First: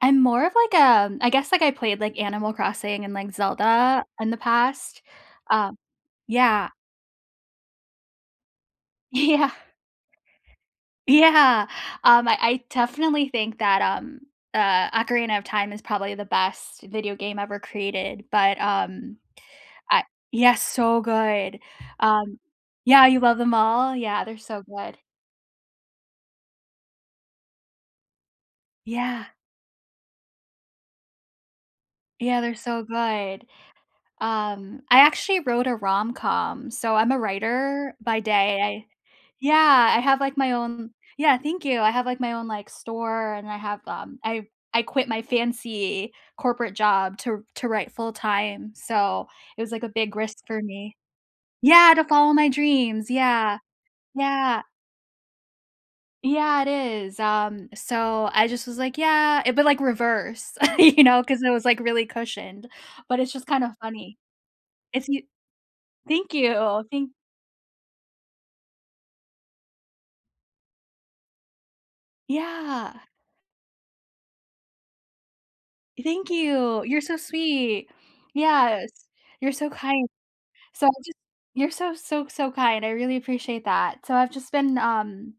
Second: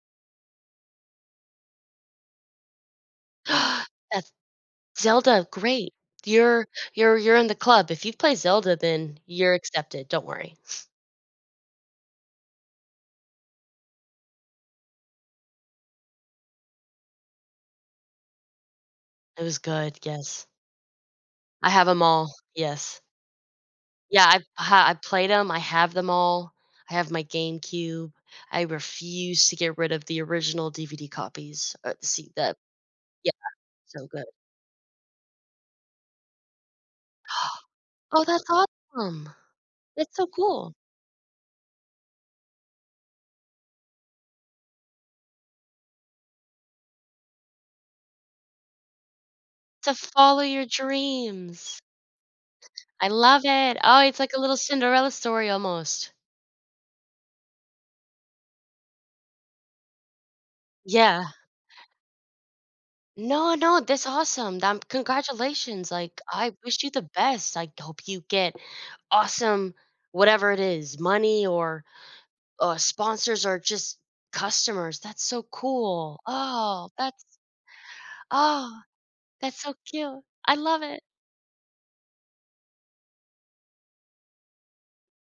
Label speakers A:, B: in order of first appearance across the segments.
A: I'm more of like, a I guess, like, I played, like, Animal Crossing and, like, Zelda in
B: That's
A: the past,
B: Zelda,
A: uh
B: great. You're
A: yeah.
B: you're you're in the club. If you play Zelda, then
A: Yeah.
B: you're accepted, don't worry.
A: Yeah. Um, I I definitely think that, um, uh, Ocarina of Time is probably the best video game ever created. But, um,
B: It was good,
A: I
B: yes.
A: yes, so good.
B: I have 'em all.
A: Um
B: Yes.
A: yeah, you love 'em all? Yeah,
B: Yeah,
A: they're
B: I've
A: so
B: ha
A: good.
B: I've played 'em. I have them all. I have my GameCube. I
A: Yeah.
B: refuse to get rid of the original DVD copies. Uh, see
A: Yeah, they're
B: that
A: so
B: Yeah.
A: good.
B: So good.
A: Um, I actually wrote a rom-com. So, I'm a writer by
B: Oh, that's
A: day, I
B: awesome.
A: Yeah, I
B: That's
A: have,
B: so
A: like, my
B: cool.
A: own Yeah, thank you. I have, like, my own, like, store, and I have um, I I quit my fancy corporate job to to write full time. So, it was, like, a
B: To
A: big risk
B: follow
A: for
B: your
A: me
B: dreams.
A: Yeah, to follow my
B: I
A: dreams,
B: love
A: yeah.
B: it. Oh, it's like a little
A: Yeah.
B: Cinderella story, almost.
A: Yeah, it is. Um, so I just was, like, yeah. It but like reverse, you know,
B: Yeah.
A: 'cause I was, like, really cushioned. But it's just
B: No,
A: kinda
B: no, that's
A: funny.
B: awesome. Dam
A: If you
B: congratulations, like,
A: Thank
B: I wish
A: you.
B: you the
A: Thank
B: best, I hope you get awesome, whatever it is, money or, uh,
A: Yeah.
B: sponsors or just customers. That's so cool.
A: Thank you.
B: Oh,
A: You're so
B: that's
A: sweet.
B: Oh,
A: Yes. You're
B: that's
A: so
B: so
A: kind.
B: cute. I love
A: So, I
B: it.
A: just you're so, so, so kind. I really appreciate that. So I've just been, um,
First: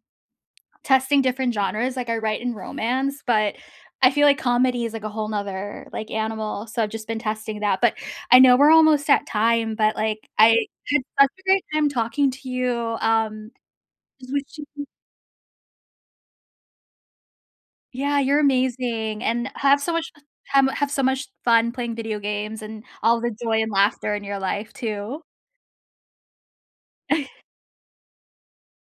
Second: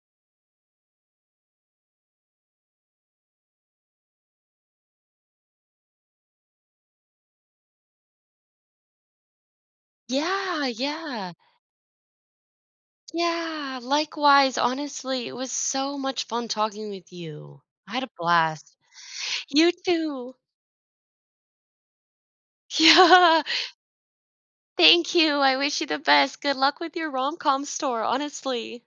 A: testing different genres, like, I write in romance, but I feel like comedy is like a whole 'nother, like, animal, so I've just been testing that. But, I know we're almost at time, but, like, I
B: Yeah,
A: it's such
B: yeah.
A: a great time talking to you, um,
B: Yeah,
A: what
B: likewise,
A: you think
B: honestly, it was so much fun talking with you. I had a
A: Yeah, you're
B: blast.
A: amazing, and
B: You
A: have so much
B: too.
A: ham have so much fun playing video games and all the
B: Yeah.
A: joy and laughter in your life,
B: Thank
A: too.
B: you, I wish you the best. Good luck with your rom-com store, honestly.